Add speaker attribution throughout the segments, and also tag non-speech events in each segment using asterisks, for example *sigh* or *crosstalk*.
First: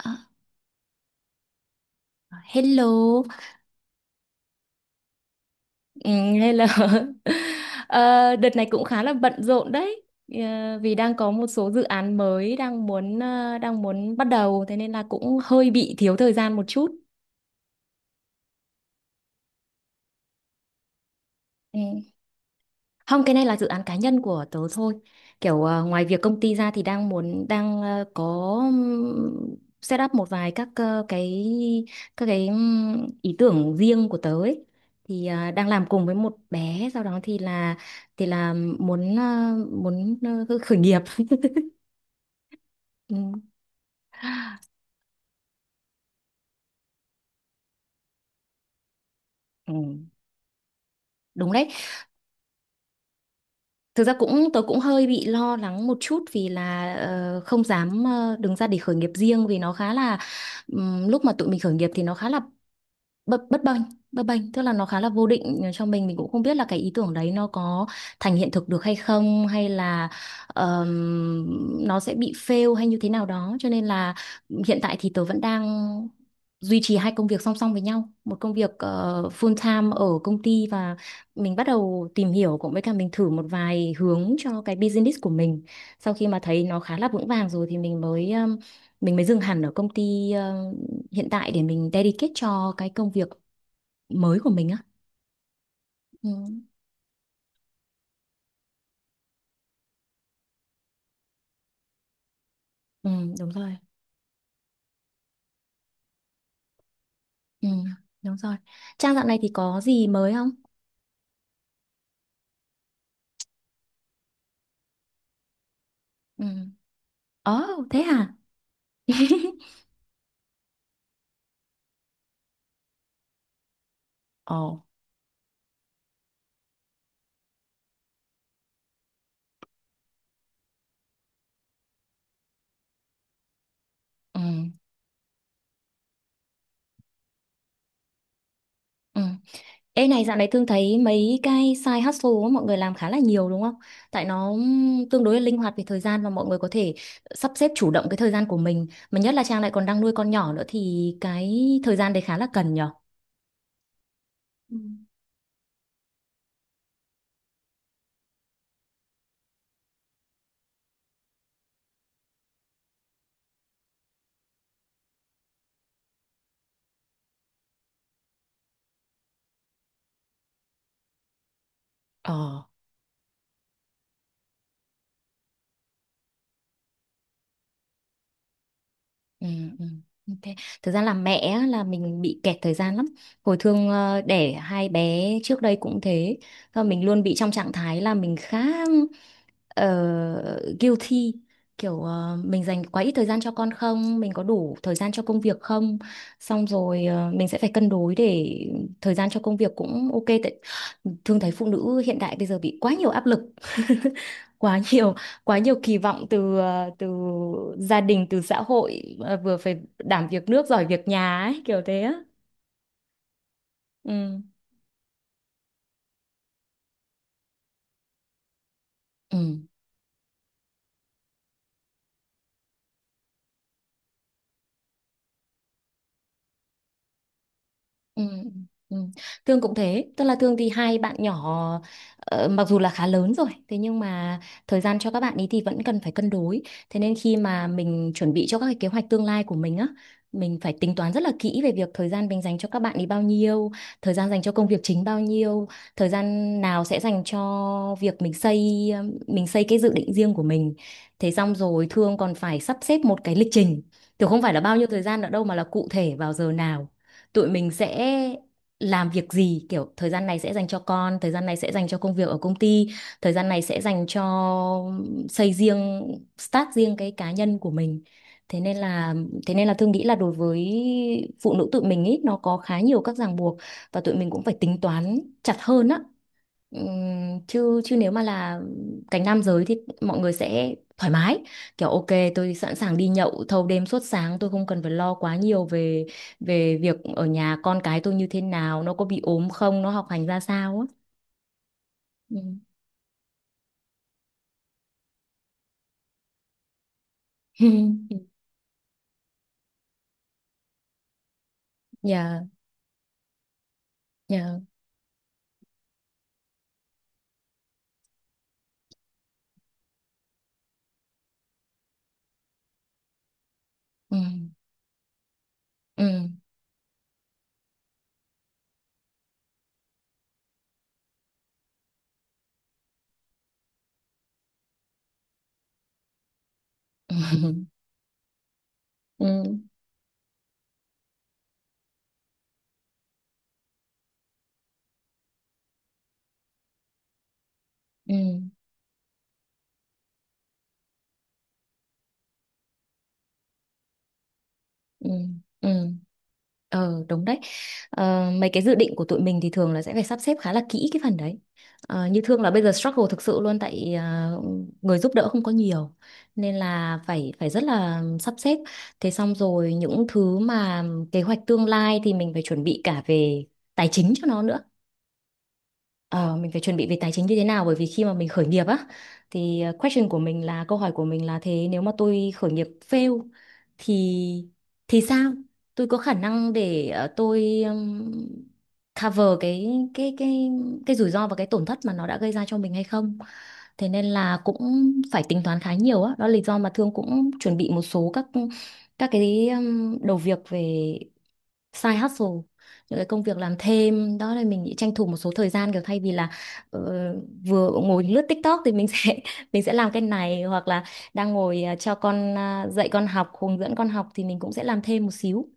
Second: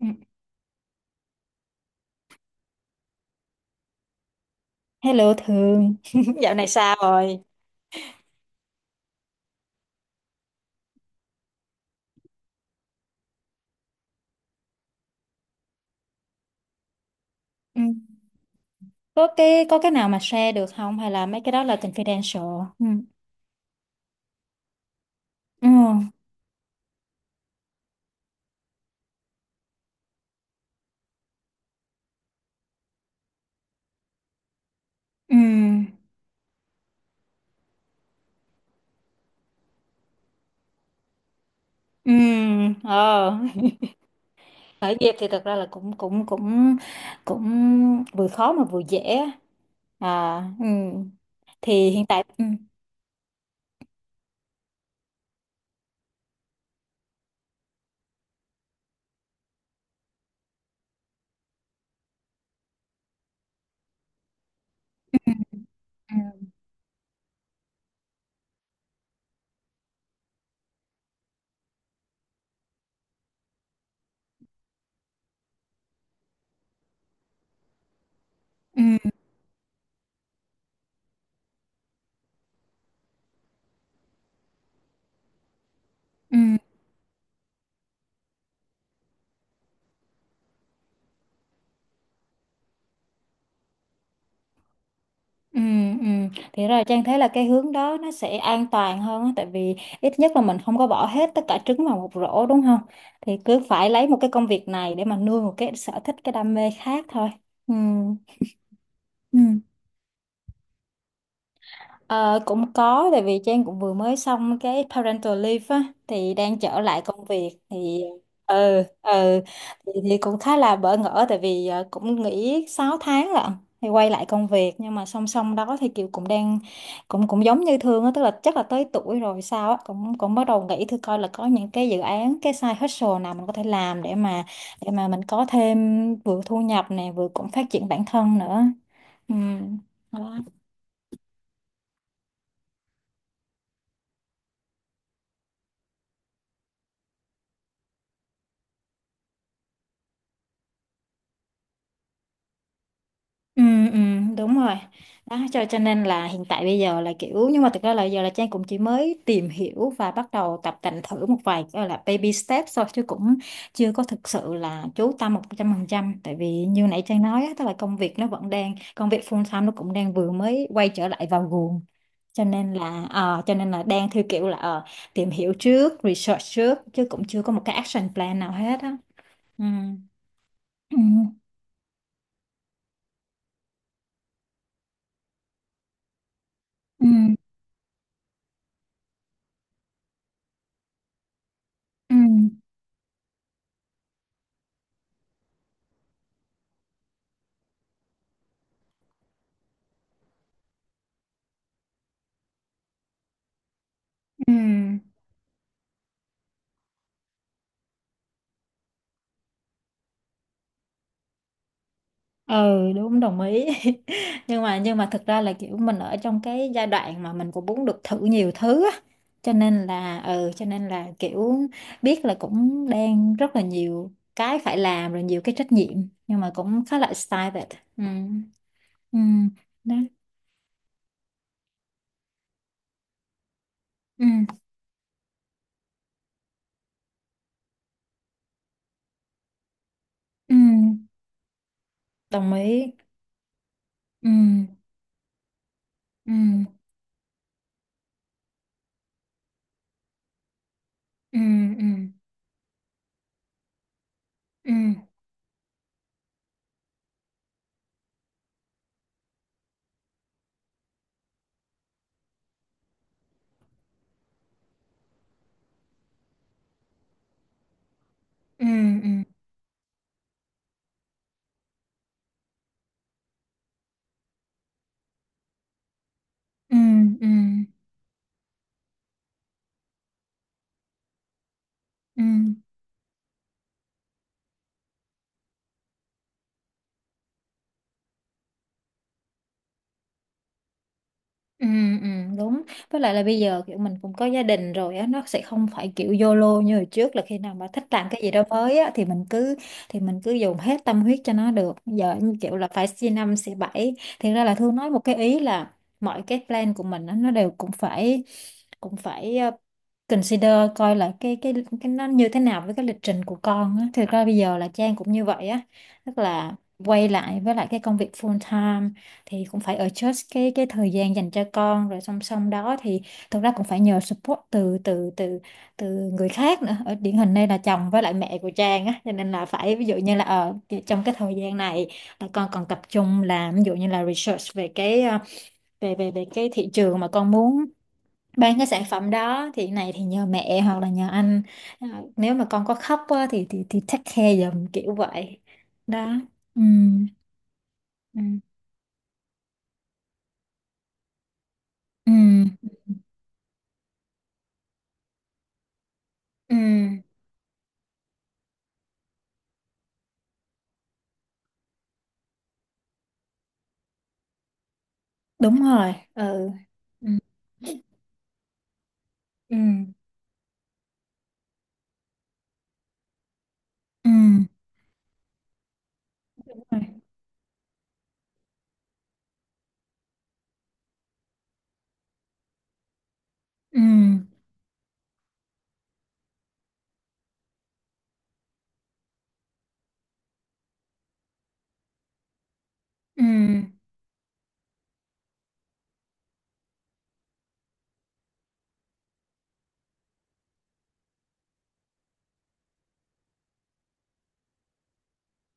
Speaker 1: Ừ.
Speaker 2: À, hello,
Speaker 1: Hello Thường
Speaker 2: ừ,
Speaker 1: *laughs* Dạo
Speaker 2: hello.
Speaker 1: này sao
Speaker 2: *laughs*
Speaker 1: rồi?
Speaker 2: Ờ, Đợt này cũng khá là bận rộn đấy. Vì đang có một số dự án mới đang muốn bắt đầu, thế nên là cũng hơi bị thiếu thời gian một chút.
Speaker 1: Ừ. Có cái nào mà share được không hay là mấy cái đó là
Speaker 2: Ừ.
Speaker 1: confidential? Ừ.
Speaker 2: Không, cái này là dự án cá nhân của tớ thôi. Kiểu
Speaker 1: Ừ.
Speaker 2: ngoài việc công ty ra thì đang muốn có, set up một vài các ờ, cái các cái ý tưởng riêng của tớ ấy. Thì
Speaker 1: Ừ.
Speaker 2: đang làm cùng với một bé, sau đó thì là muốn khởi nghiệp. *laughs*
Speaker 1: Ừ.
Speaker 2: Ừ,
Speaker 1: Ờ. Khởi nghiệp thì thật ra là cũng cũng cũng cũng vừa khó mà vừa dễ á.
Speaker 2: ừ,
Speaker 1: À, ừ.
Speaker 2: đúng đấy.
Speaker 1: Thì hiện tại ừ.
Speaker 2: Thực ra tớ cũng hơi bị lo lắng một chút vì là không dám đứng ra để khởi nghiệp riêng vì nó khá là lúc mà tụi mình khởi nghiệp thì nó khá là bất bất bênh tức là nó khá là vô định, cho
Speaker 1: Ừ.
Speaker 2: mình cũng không biết là cái ý tưởng đấy nó có thành hiện thực được hay không, hay là nó sẽ bị fail hay như thế nào đó. Cho nên là hiện tại thì tớ vẫn đang duy trì hai công việc song song với nhau, một công việc
Speaker 1: Ừ. Ừ.
Speaker 2: full time ở công ty, và mình bắt đầu tìm hiểu cũng với cả mình thử một vài hướng cho cái business của mình. Sau khi mà
Speaker 1: Ừ.
Speaker 2: thấy nó khá là vững vàng rồi thì mình mới dừng hẳn ở công ty hiện tại để mình dedicate cho cái công việc mới của mình á.
Speaker 1: Ừ, ừ.
Speaker 2: Ừ,
Speaker 1: Thì rồi Trang thấy là cái hướng đó nó sẽ an toàn hơn á, tại vì ít nhất là mình không có bỏ hết tất cả trứng vào một rổ đúng không?
Speaker 2: ừ,
Speaker 1: Thì
Speaker 2: đúng
Speaker 1: cứ
Speaker 2: rồi.
Speaker 1: phải lấy một cái công việc này để mà nuôi một cái sở thích cái đam mê khác thôi.
Speaker 2: Ừ,
Speaker 1: Ừ.
Speaker 2: đúng rồi. Trang dạo này
Speaker 1: Ừ.
Speaker 2: thì có gì mới không?
Speaker 1: Ờ, cũng có tại vì Trang cũng vừa mới xong cái parental leave á thì
Speaker 2: Ừ.
Speaker 1: đang trở lại công việc
Speaker 2: Ồ, thế
Speaker 1: thì
Speaker 2: hả?
Speaker 1: ừ, ừ,
Speaker 2: *laughs*
Speaker 1: thì cũng khá là bỡ ngỡ tại vì cũng nghỉ 6 tháng lận, thì quay lại công
Speaker 2: Ồ.
Speaker 1: việc nhưng mà song song đó thì Kiều cũng đang cũng cũng giống như Thương á, tức là chắc là tới tuổi rồi sao á, cũng cũng bắt đầu nghĩ thử coi là có những cái dự án cái side hustle nào mình có thể làm để
Speaker 2: Ừ,
Speaker 1: mà mình có thêm vừa thu nhập này vừa cũng phát triển bản thân nữa.
Speaker 2: ừ.
Speaker 1: Ừ.
Speaker 2: Ê này, dạo
Speaker 1: Đó.
Speaker 2: này Thương thấy mấy cái side hustle á, mọi người làm khá là nhiều đúng không, tại nó tương đối là linh hoạt về thời gian và mọi người có thể sắp xếp chủ động cái thời gian của mình, mà nhất là Trang lại còn đang nuôi con nhỏ nữa thì cái thời gian đấy khá là cần nhở.
Speaker 1: Ừ, ừ, đúng
Speaker 2: Ừ.
Speaker 1: rồi đó, cho nên là hiện tại bây giờ là kiểu, nhưng mà thực ra là giờ là Trang cũng chỉ mới tìm hiểu và bắt đầu tập tành thử một vài gọi là baby steps thôi, chứ cũng chưa có thực sự là chú tâm 100%, tại vì như nãy Trang nói á, tức là công việc nó vẫn đang công việc full time, nó cũng đang vừa mới quay trở lại vào guồng, cho
Speaker 2: Ờ.
Speaker 1: nên là cho nên là đang theo kiểu là tìm hiểu trước, research trước chứ cũng chưa có một cái action plan nào hết á.
Speaker 2: Ừ,
Speaker 1: Ừ.
Speaker 2: ừ. Ok. Thực
Speaker 1: Ừ.
Speaker 2: ra là mẹ á, là mình bị kẹt thời gian lắm. Hồi Thương đẻ hai bé trước đây cũng thế. Và mình
Speaker 1: Ừ.
Speaker 2: luôn bị trong trạng thái là mình khá ờ, guilty, kiểu
Speaker 1: Ừ.
Speaker 2: mình dành quá ít thời gian cho con không, mình có đủ thời gian cho công việc không, xong rồi mình sẽ phải cân đối để thời gian cho công việc cũng ok. Tại thường thấy phụ nữ hiện đại bây giờ bị quá nhiều áp lực, *laughs*
Speaker 1: Ừ.
Speaker 2: quá nhiều quá nhiều kỳ vọng từ từ gia đình, từ xã hội, vừa phải đảm việc nước giỏi việc nhà ấy, kiểu thế á.
Speaker 1: Ừ, đúng, đồng ý.
Speaker 2: Ừ,
Speaker 1: *laughs* Nhưng mà thực ra là kiểu mình ở trong cái giai đoạn mà mình cũng muốn được thử nhiều thứ á,
Speaker 2: ừ.
Speaker 1: cho nên là ừ, cho nên là kiểu biết là cũng đang rất là nhiều cái phải làm rồi, nhiều cái trách nhiệm, nhưng mà cũng khá là excited. Ừ.
Speaker 2: Ừ, ừ.
Speaker 1: Ừ.
Speaker 2: Thương cũng
Speaker 1: Đó.
Speaker 2: thế, tức là Thương thì hai bạn nhỏ mặc dù là khá lớn rồi, thế nhưng
Speaker 1: Ừ.
Speaker 2: mà thời gian cho các bạn ấy thì vẫn cần phải cân đối. Thế nên khi mà mình chuẩn bị cho các cái kế hoạch tương lai của mình á,
Speaker 1: Ừ,
Speaker 2: mình phải tính toán rất là kỹ về việc thời gian mình
Speaker 1: đồng
Speaker 2: dành cho các
Speaker 1: ý.
Speaker 2: bạn ấy bao nhiêu, thời
Speaker 1: Ừ.
Speaker 2: gian dành cho công việc chính bao nhiêu, thời
Speaker 1: Ừ.
Speaker 2: gian nào sẽ dành cho việc mình xây cái dự định riêng của mình. Thế
Speaker 1: Ừ.
Speaker 2: xong rồi
Speaker 1: Ừ.
Speaker 2: Thương còn phải sắp xếp một cái lịch trình. Thì không phải là bao nhiêu
Speaker 1: Ừ.
Speaker 2: thời gian nữa đâu, mà là cụ thể vào giờ nào tụi mình sẽ làm việc gì, kiểu thời gian này sẽ dành cho con, thời gian này sẽ dành cho công việc ở công ty, thời gian này sẽ dành cho xây riêng, start riêng cái cá nhân của mình. thế
Speaker 1: Ừ.
Speaker 2: nên
Speaker 1: Ừ.
Speaker 2: là thế nên là Thương nghĩ là đối với phụ nữ tụi mình ý, nó có khá nhiều các ràng buộc và tụi mình cũng phải tính toán chặt hơn á.
Speaker 1: Ừ. Ừ. Ừ.
Speaker 2: Ừm, chứ chứ nếu mà là cánh nam giới thì mọi người sẽ thoải mái, kiểu ok,
Speaker 1: Ừ.
Speaker 2: tôi sẵn sàng đi nhậu thâu đêm suốt sáng, tôi không cần phải lo quá nhiều về về việc ở nhà con cái tôi như thế nào, nó có bị ốm không, nó học hành ra sao á.
Speaker 1: Ừ, ừ,
Speaker 2: Ừ.
Speaker 1: đúng. Với lại là bây giờ kiểu mình cũng có gia đình rồi á, nó sẽ không phải kiểu YOLO như hồi trước là khi nào mà thích làm
Speaker 2: *laughs*
Speaker 1: cái gì đó mới á thì mình cứ dùng hết tâm huyết cho nó được, giờ như
Speaker 2: Dạ,
Speaker 1: kiểu là phải xi năm xi bảy. Thì ra là
Speaker 2: dạ.
Speaker 1: Thương nói một cái ý là mọi cái plan của mình á, nó đều cũng phải cũng phải ờ, consider, coi là cái nó như thế nào với cái lịch trình của con á. Thực
Speaker 2: Ừ,
Speaker 1: ra bây giờ là Trang cũng như vậy á,
Speaker 2: ừ.
Speaker 1: tức là quay lại với lại cái công việc full time thì cũng phải adjust cái thời gian dành cho con, rồi song song đó thì thực ra cũng phải nhờ support từ từ từ từ người khác nữa, ở điển hình đây là
Speaker 2: *laughs*
Speaker 1: chồng với lại mẹ của Trang á, cho
Speaker 2: Ừ,
Speaker 1: nên là phải ví dụ như là ở trong cái thời gian này là con còn tập trung làm, ví dụ như là research về cái về về về cái thị trường mà con muốn
Speaker 2: ừ,
Speaker 1: bán cái sản phẩm đó, thì này thì nhờ mẹ hoặc là nhờ anh, Ờ, nếu mà con có khóc á, thì take care giùm kiểu
Speaker 2: ừ,
Speaker 1: vậy.
Speaker 2: ừ. *laughs*
Speaker 1: Đó. Ừ.
Speaker 2: Ờ, đúng đấy.
Speaker 1: Ừ.
Speaker 2: Ờ, mấy cái dự định của tụi mình thì thường là sẽ phải sắp xếp khá là kỹ cái phần đấy. Ờ,
Speaker 1: Ừ.
Speaker 2: như Thương là bây giờ struggle thực sự luôn. Tại người giúp đỡ không có nhiều,
Speaker 1: Ừ,
Speaker 2: nên là phải phải rất là sắp xếp. Thế xong rồi những thứ mà kế hoạch tương lai thì mình phải chuẩn bị cả về tài chính cho nó nữa.
Speaker 1: đúng rồi.
Speaker 2: Ờ,
Speaker 1: Ừ.
Speaker 2: mình phải chuẩn bị về
Speaker 1: Ừ.
Speaker 2: tài chính như thế nào, bởi vì khi mà mình khởi nghiệp á
Speaker 1: Ừ.
Speaker 2: thì question của mình là câu hỏi của mình là thế nếu mà tôi khởi nghiệp fail
Speaker 1: Ừ,
Speaker 2: thì sao? Tôi có khả năng
Speaker 1: đúng rồi.
Speaker 2: để ờ, tôi cover cái cái rủi ro và cái tổn thất mà nó đã gây ra cho mình hay không?
Speaker 1: Ừ.
Speaker 2: Thế nên là cũng phải tính toán khá nhiều á. Đó là lý do mà Thương cũng chuẩn bị một số các cái đầu việc về side hustle, những cái công
Speaker 1: Ừ.
Speaker 2: việc làm thêm, đó là mình nghĩ tranh thủ một số thời gian, kiểu thay vì là ờ, vừa ngồi lướt TikTok thì mình sẽ *laughs* mình sẽ làm cái này, hoặc là đang ngồi à, cho con à, dạy con học, hướng dẫn con học thì mình cũng sẽ làm thêm một xíu.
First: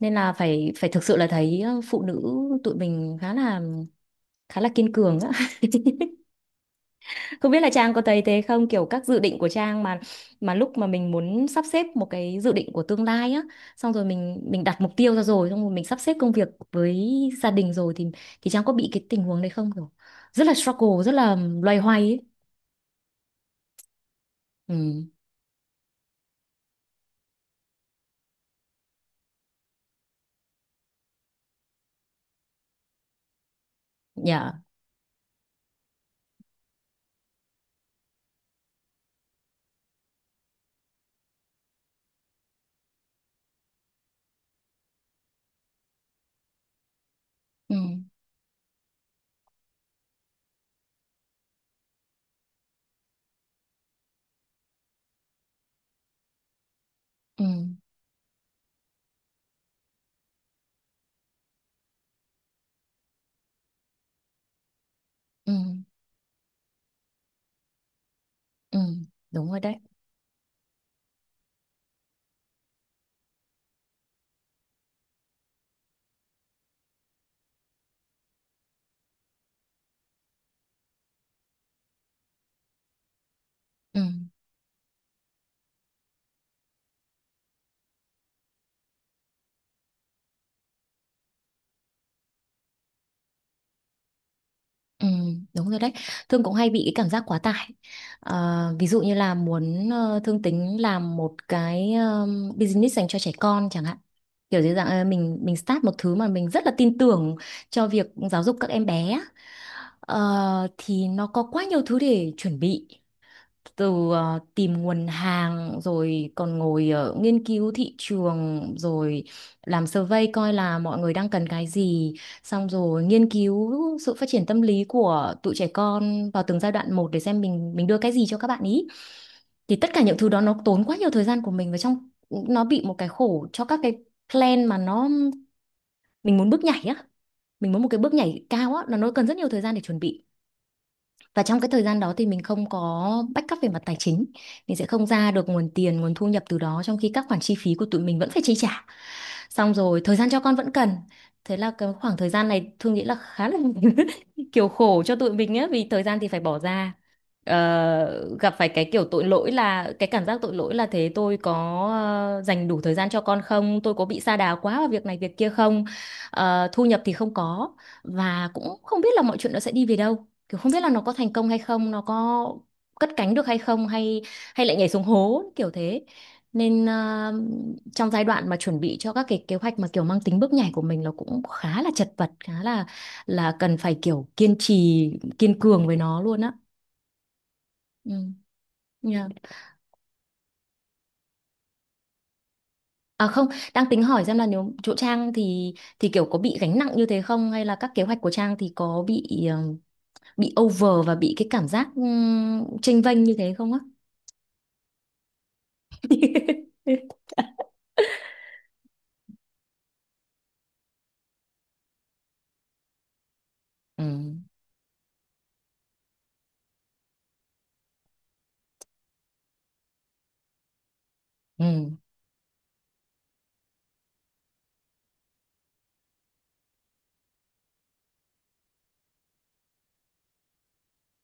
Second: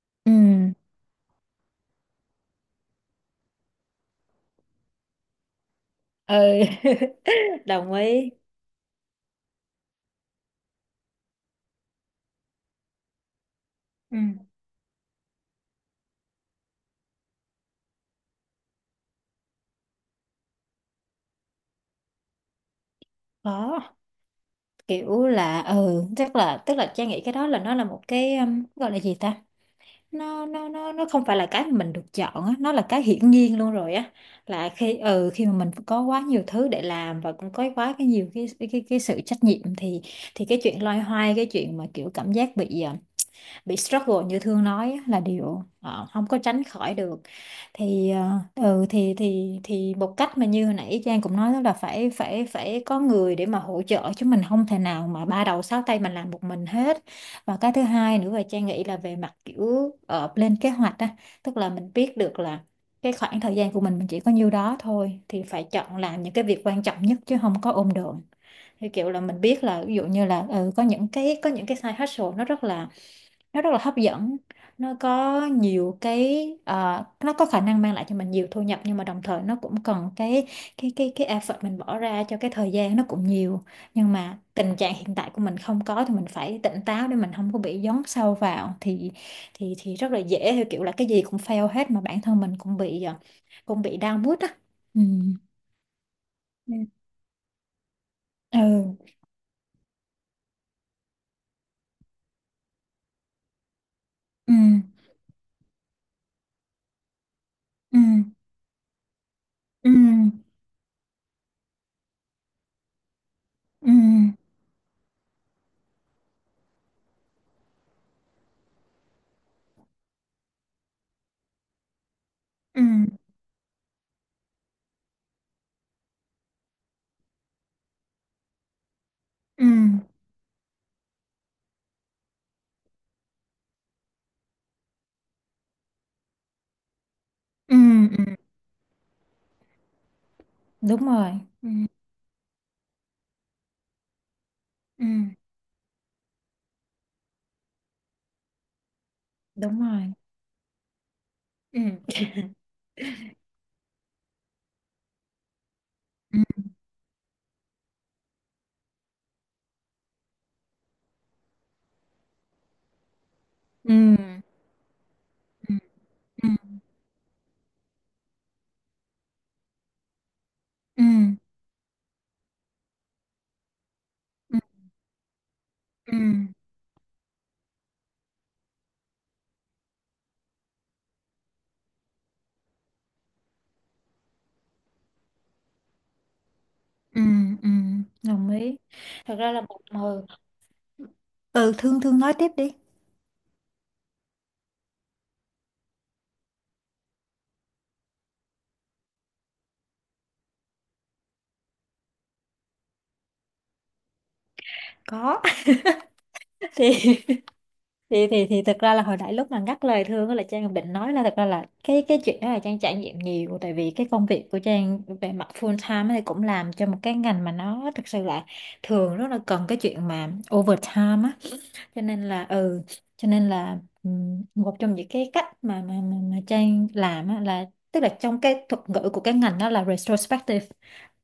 Speaker 2: Nên
Speaker 1: Ừ.
Speaker 2: là phải phải thực sự là thấy phụ nữ tụi mình khá là, kiên cường á. *laughs*
Speaker 1: Ừ.
Speaker 2: Không biết
Speaker 1: *laughs*
Speaker 2: là Trang
Speaker 1: Đồng
Speaker 2: có thấy
Speaker 1: ý.
Speaker 2: thế không, kiểu các dự định của Trang mà, lúc mà mình muốn sắp xếp một cái dự định của tương lai á, xong rồi
Speaker 1: Ừ,
Speaker 2: mình đặt mục tiêu ra, rồi xong rồi mình sắp xếp công việc với gia đình rồi thì Trang có bị cái tình huống đấy không, kiểu rất là struggle, rất là loay hoay ấy?
Speaker 1: có.
Speaker 2: Ừ.
Speaker 1: Kiểu là ừ, chắc là tức là Trang nghĩ cái đó là nó là một cái gọi là gì ta, nó không phải là cái mà mình được chọn á, nó là cái hiển nhiên luôn rồi á,
Speaker 2: Dạ.
Speaker 1: là khi ừ, khi mà mình có quá nhiều thứ để làm và cũng có quá cái nhiều cái sự trách nhiệm, thì cái chuyện loay hoay, cái chuyện mà kiểu cảm giác bị struggle như Thương nói á, là điều không có tránh khỏi được.
Speaker 2: Ừ,
Speaker 1: Thì ừ, thì một cách mà như hồi nãy Trang cũng nói đó là phải phải phải có người để mà hỗ trợ, chứ mình không thể nào mà ba đầu sáu tay mình làm một mình hết.
Speaker 2: ừ.
Speaker 1: Và cái thứ hai nữa là Trang nghĩ là về mặt kiểu lên kế hoạch á, tức là mình biết được là cái khoảng thời gian của mình chỉ có nhiêu đó thôi thì
Speaker 2: Ừ,
Speaker 1: phải chọn làm những cái việc quan trọng nhất, chứ không có ôm đồm.
Speaker 2: ừ,
Speaker 1: Thì kiểu là mình
Speaker 2: đúng rồi
Speaker 1: biết
Speaker 2: đấy.
Speaker 1: là ví dụ như là ừ, có những cái side hustle nó rất là hấp dẫn, nó có nhiều cái nó có khả năng mang lại cho mình nhiều thu nhập, nhưng mà đồng thời nó cũng cần cái effort mình bỏ ra, cho cái thời gian nó cũng nhiều,
Speaker 2: Ừ.
Speaker 1: nhưng mà tình trạng hiện tại của mình không có, thì mình phải tỉnh táo để mình không có bị dấn sâu vào. Thì rất là dễ theo kiểu là cái gì cũng fail hết, mà bản thân mình cũng bị cũng bị down mood á. Ừ
Speaker 2: Ừ, đúng rồi đấy. Thương cũng hay
Speaker 1: Ừ.
Speaker 2: bị cái cảm giác quá tải.
Speaker 1: Ừ.
Speaker 2: Ờ, ví dụ như là muốn Thương tính làm một cái business dành cho trẻ con chẳng hạn.
Speaker 1: Ừ.
Speaker 2: Kiểu dưới dạng mình start một thứ mà mình rất là tin tưởng cho
Speaker 1: Ừ.
Speaker 2: việc giáo dục các em bé á.
Speaker 1: Ừ.
Speaker 2: Ờ, thì nó có quá nhiều thứ để chuẩn bị,
Speaker 1: Ừ.
Speaker 2: từ tìm nguồn hàng, rồi còn ngồi nghiên cứu thị trường, rồi làm survey coi là mọi người đang cần cái gì, xong
Speaker 1: Ừ.
Speaker 2: rồi nghiên cứu sự phát triển tâm lý của tụi trẻ con vào từng giai đoạn một để xem mình đưa cái gì cho các bạn ý.
Speaker 1: Ừ.
Speaker 2: Thì tất cả những thứ đó nó tốn quá nhiều thời gian của mình, và trong nó bị một cái khổ cho các cái plan mà nó, mình muốn bước nhảy á, mình
Speaker 1: Ừ.
Speaker 2: muốn một cái bước
Speaker 1: Ừ.
Speaker 2: nhảy cao á là nó cần rất nhiều thời gian để chuẩn bị.
Speaker 1: Đúng rồi.
Speaker 2: Và trong cái
Speaker 1: Ừ.
Speaker 2: thời gian đó thì mình không có backup về mặt tài chính, mình sẽ không
Speaker 1: Ừ,
Speaker 2: ra được nguồn tiền, nguồn thu nhập từ đó, trong khi các khoản chi phí của tụi mình vẫn phải chi trả, xong
Speaker 1: đúng
Speaker 2: rồi
Speaker 1: rồi.
Speaker 2: thời gian cho con vẫn cần. Thế là
Speaker 1: Ừ.
Speaker 2: cái khoảng thời gian này Thương nghĩ là khá là, *laughs* kiểu khổ cho tụi mình á, vì thời gian thì
Speaker 1: Ừ.
Speaker 2: phải bỏ ra. Ờ, gặp phải cái kiểu tội lỗi, là cái cảm giác tội lỗi là thế tôi có dành đủ thời gian cho con không, tôi
Speaker 1: Ừ.
Speaker 2: có bị sa đà quá vào việc này việc kia
Speaker 1: Ừ.
Speaker 2: không.
Speaker 1: Ừ.
Speaker 2: Ờ, thu nhập thì không có, và cũng không biết là mọi chuyện nó sẽ đi về đâu, kiểu không biết là nó
Speaker 1: Ừ.
Speaker 2: có thành công hay không, nó có cất cánh được hay không, hay hay lại nhảy xuống hố kiểu thế.
Speaker 1: Ừ. Ừ.
Speaker 2: Nên à, trong giai đoạn mà chuẩn bị cho các cái kế hoạch mà kiểu mang tính bước nhảy của mình, nó cũng khá là chật vật, khá là cần phải kiểu kiên trì, kiên cường với nó luôn á.
Speaker 1: Ừ. Ừ.
Speaker 2: Ừ.
Speaker 1: Đồng ý.
Speaker 2: Yeah.
Speaker 1: Thật ra là một hồi, ừ, thương thương nói tiếp đi.
Speaker 2: À không, đang tính hỏi xem là nếu chỗ Trang thì kiểu có bị gánh nặng như thế không, hay là các kế hoạch của Trang thì có bị bị over và bị cái cảm giác chênh vênh như thế không á?
Speaker 1: Có. *laughs* thì
Speaker 2: *laughs*
Speaker 1: thì thực ra là hồi nãy lúc mà ngắt lời Thương á, là Trang cũng định nói là thật ra là cái chuyện đó là Trang trải nghiệm nhiều, tại vì
Speaker 2: Ừ,
Speaker 1: cái công việc của Trang về mặt full time ấy thì cũng làm cho một cái ngành mà nó thực sự là thường rất là cần cái chuyện mà overtime á,
Speaker 2: ừ,
Speaker 1: cho nên là ừ, cho nên là một trong những cái cách mà mà Trang làm á, là tức là trong cái thuật ngữ của cái ngành đó là retrospective,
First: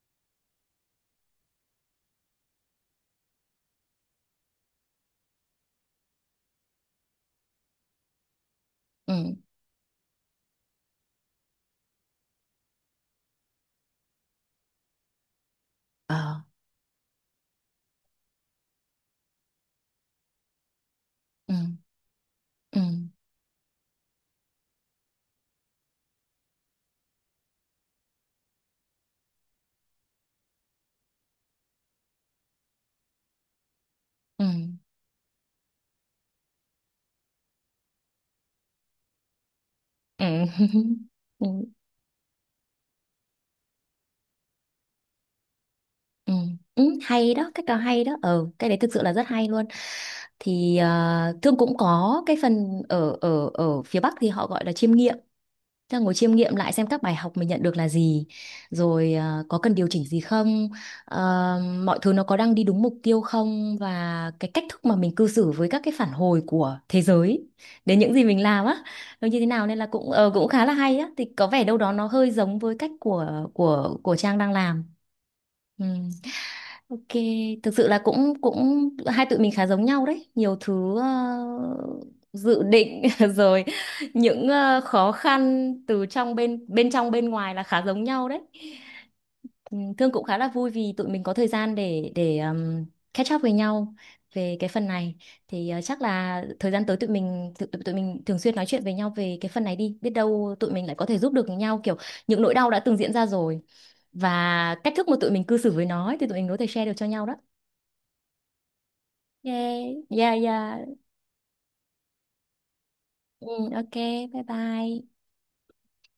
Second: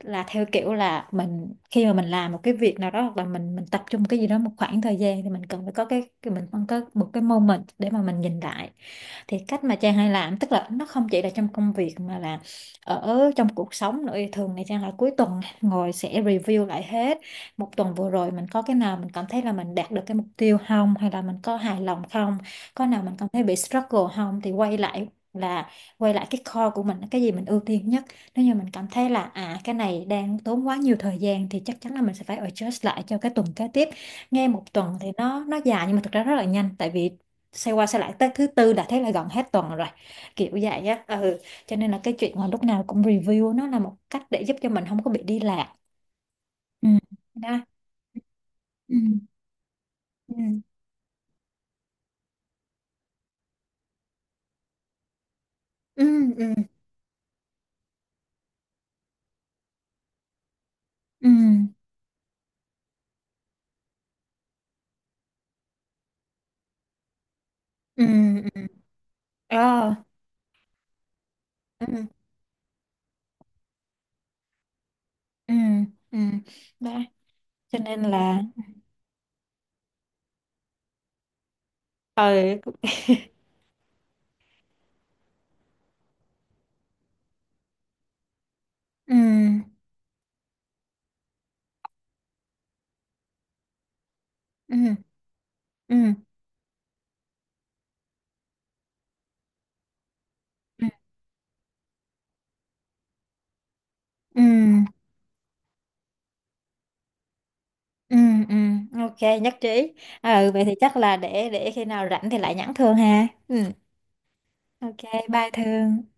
Speaker 1: là theo kiểu là mình khi mà mình làm một cái việc nào đó, hoặc là mình tập trung cái gì đó một khoảng thời gian, thì mình cần phải có mình cần có một cái moment để mà mình nhìn lại.
Speaker 2: ừ,
Speaker 1: Thì cách mà Trang hay làm tức là nó không chỉ là trong công việc mà là ở trong cuộc sống nữa, thường thì Trang là cuối tuần ngồi
Speaker 2: ờ,
Speaker 1: sẽ review lại hết một tuần vừa rồi, mình có cái nào mình cảm thấy là mình đạt được cái mục tiêu không, hay là mình
Speaker 2: ừ,
Speaker 1: có hài lòng không,
Speaker 2: ừ,
Speaker 1: có nào mình cảm thấy bị struggle không, thì quay lại, là quay lại cái core của mình, cái gì mình ưu tiên nhất. Nếu như mình cảm thấy là à, cái này đang tốn quá nhiều thời gian thì chắc chắn là mình sẽ phải adjust lại cho cái tuần kế tiếp.
Speaker 2: ừ,
Speaker 1: Nghe một tuần thì nó dài nhưng mà thực ra rất là nhanh, tại vì xoay qua xoay lại tới thứ tư đã thấy là gần hết tuần rồi,
Speaker 2: ừ.
Speaker 1: kiểu vậy
Speaker 2: *laughs*
Speaker 1: á. Ừ,
Speaker 2: Ừ,
Speaker 1: cho nên là cái chuyện mà lúc nào cũng review nó là một cách để giúp cho mình không có bị đi lạc.
Speaker 2: ừ, ừ,
Speaker 1: Ừ.
Speaker 2: *laughs* hay đó,
Speaker 1: Đó.
Speaker 2: cách nào hay đó, ừ, cái đấy thực
Speaker 1: Ừ.
Speaker 2: sự là rất hay luôn.
Speaker 1: Ừ.
Speaker 2: Thì Thương cũng có cái phần ở ở ở phía Bắc thì họ gọi là chiêm nghiệm. Thế là
Speaker 1: Ừ.
Speaker 2: ngồi chiêm
Speaker 1: Ừ.
Speaker 2: nghiệm lại xem các bài học mình nhận được là gì, rồi có cần điều chỉnh gì không, ờ,
Speaker 1: Ừ.
Speaker 2: mọi thứ nó có đang đi đúng mục tiêu không, và cái cách thức mà mình cư xử với các cái phản hồi của thế giới đến
Speaker 1: Ừ.
Speaker 2: những gì mình
Speaker 1: Ừ.
Speaker 2: làm á, nó như thế nào. Nên là
Speaker 1: Ờ.
Speaker 2: cũng cũng khá là hay á, thì có vẻ đâu
Speaker 1: Ừ.
Speaker 2: đó nó hơi giống với cách của Trang đang làm.
Speaker 1: Ừ.
Speaker 2: Ừ.
Speaker 1: Ừ. Đó,
Speaker 2: Ok, thực
Speaker 1: cho
Speaker 2: sự là
Speaker 1: nên
Speaker 2: cũng
Speaker 1: là
Speaker 2: cũng hai tụi mình khá giống nhau đấy, nhiều thứ
Speaker 1: ờ,
Speaker 2: dự định *laughs* rồi những khó khăn từ trong bên bên trong, bên ngoài là khá giống nhau đấy.
Speaker 1: ừ.
Speaker 2: Ừ, Thương cũng khá là vui vì tụi mình có thời gian để catch up với nhau về cái phần
Speaker 1: Ừ.
Speaker 2: này. Thì chắc
Speaker 1: Ừ.
Speaker 2: là thời gian tới tụi mình thường xuyên nói chuyện với nhau về cái phần này đi, biết đâu tụi mình
Speaker 1: Ừ.
Speaker 2: lại có thể giúp được nhau, kiểu những nỗi đau đã từng diễn ra rồi
Speaker 1: Ừ,
Speaker 2: và cách thức mà tụi mình cư xử với nó ấy, thì tụi mình có thể share được cho nhau đó.
Speaker 1: ừ, ừ, ok,
Speaker 2: Ok,
Speaker 1: nhất trí.
Speaker 2: dạ
Speaker 1: Ừ, vậy thì
Speaker 2: dạ,
Speaker 1: chắc là để khi nào rảnh thì lại nhắn Thương ha.
Speaker 2: ừ,
Speaker 1: Ừ,
Speaker 2: ok, bye
Speaker 1: ok,
Speaker 2: bye.
Speaker 1: bye Thương.